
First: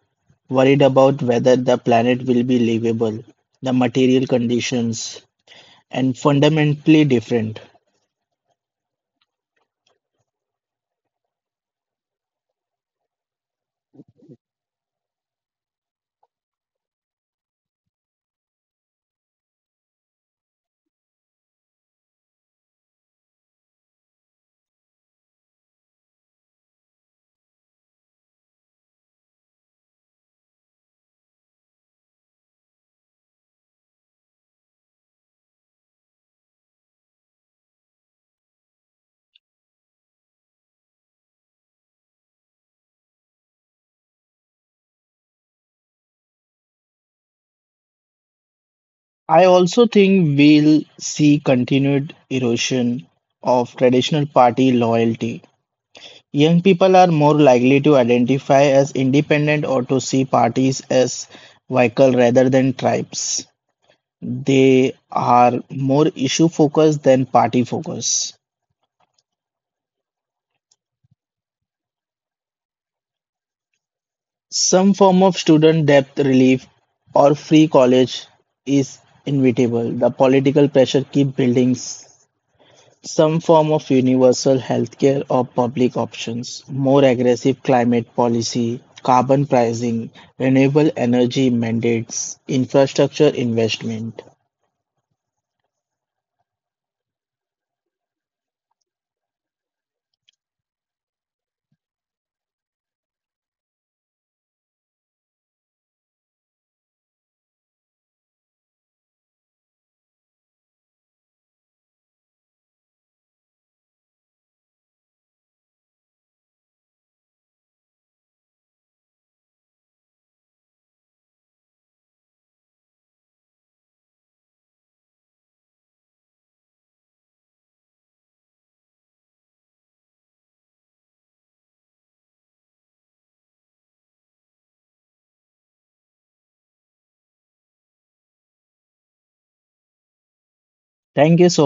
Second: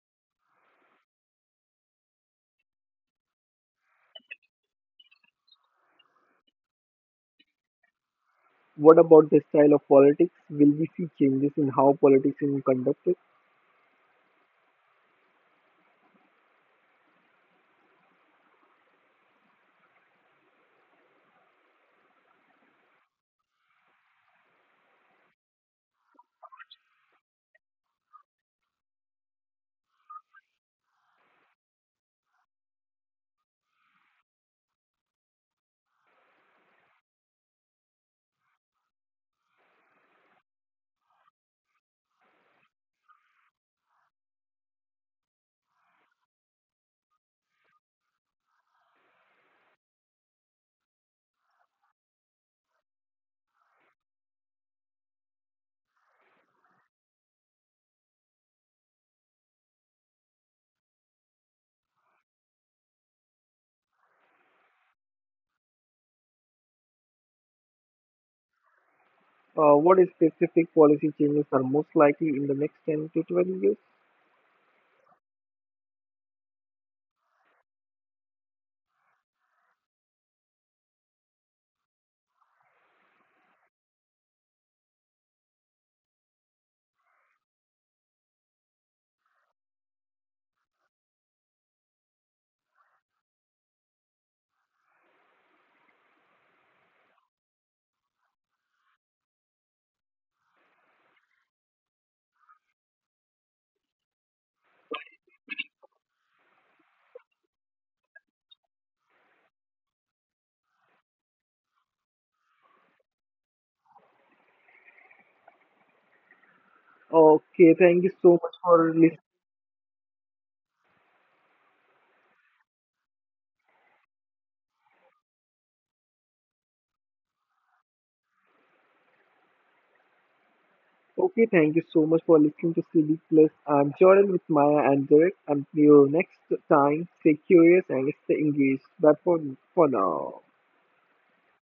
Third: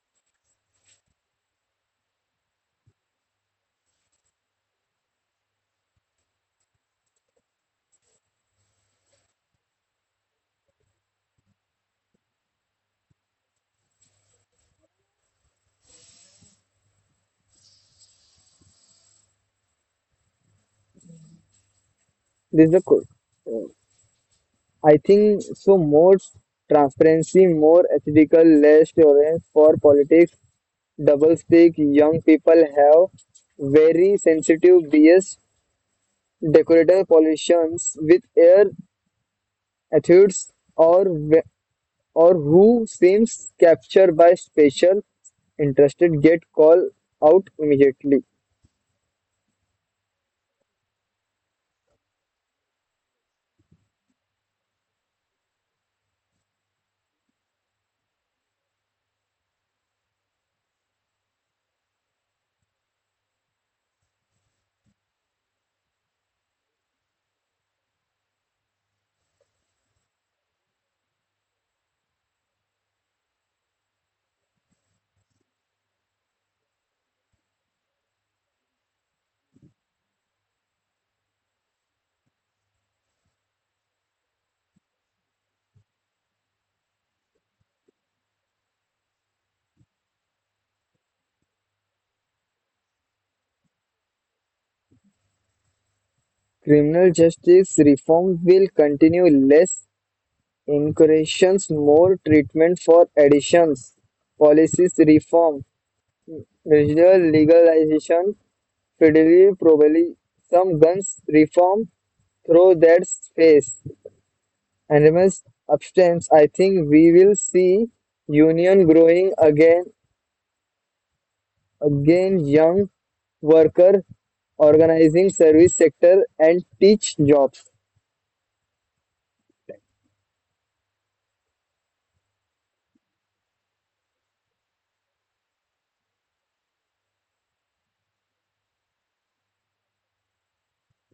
S1: Worried about whether the planet will be livable, the material conditions, and fundamentally different.
S2: What about the style of politics? Will we see changes in how politics is conducted?
S3: This is the code. I think so, more transparency, more ethical, less tolerance for politics, double speak. Young people have very sensitive BS decorator. Politicians with air attitudes or or who seems captured by special interested get called out immediately.
S1: I also think we'll see continued erosion of traditional party loyalty. Young people are more likely to identify as independent or to see parties as vehicles rather than tribes. They are more issue focused than party focused.
S2: What specific policy changes are most likely in the next 10 to 12 years?
S1: Some form of student debt relief or free college is inevitable. The political pressure keep building some form of universal healthcare or public options, more aggressive climate policy, carbon pricing, renewable energy mandates, infrastructure investment.
S3: Criminal justice reform will continue, less incarcerations, more treatment for addictions, policies reform, regional legalization, federal probably some guns reform through that space. Animals abstinence. I think we will
S2: Okay,
S3: see
S2: thank you so much
S3: union
S2: for listening.
S3: growing again, again young worker organizing service sector and teach jobs.
S2: Okay, thank you so much for listening to Silly Plus. I'm Jordan with Maya and Derek. Until next time, stay curious and stay engaged. But for now.
S1: Thank you so much.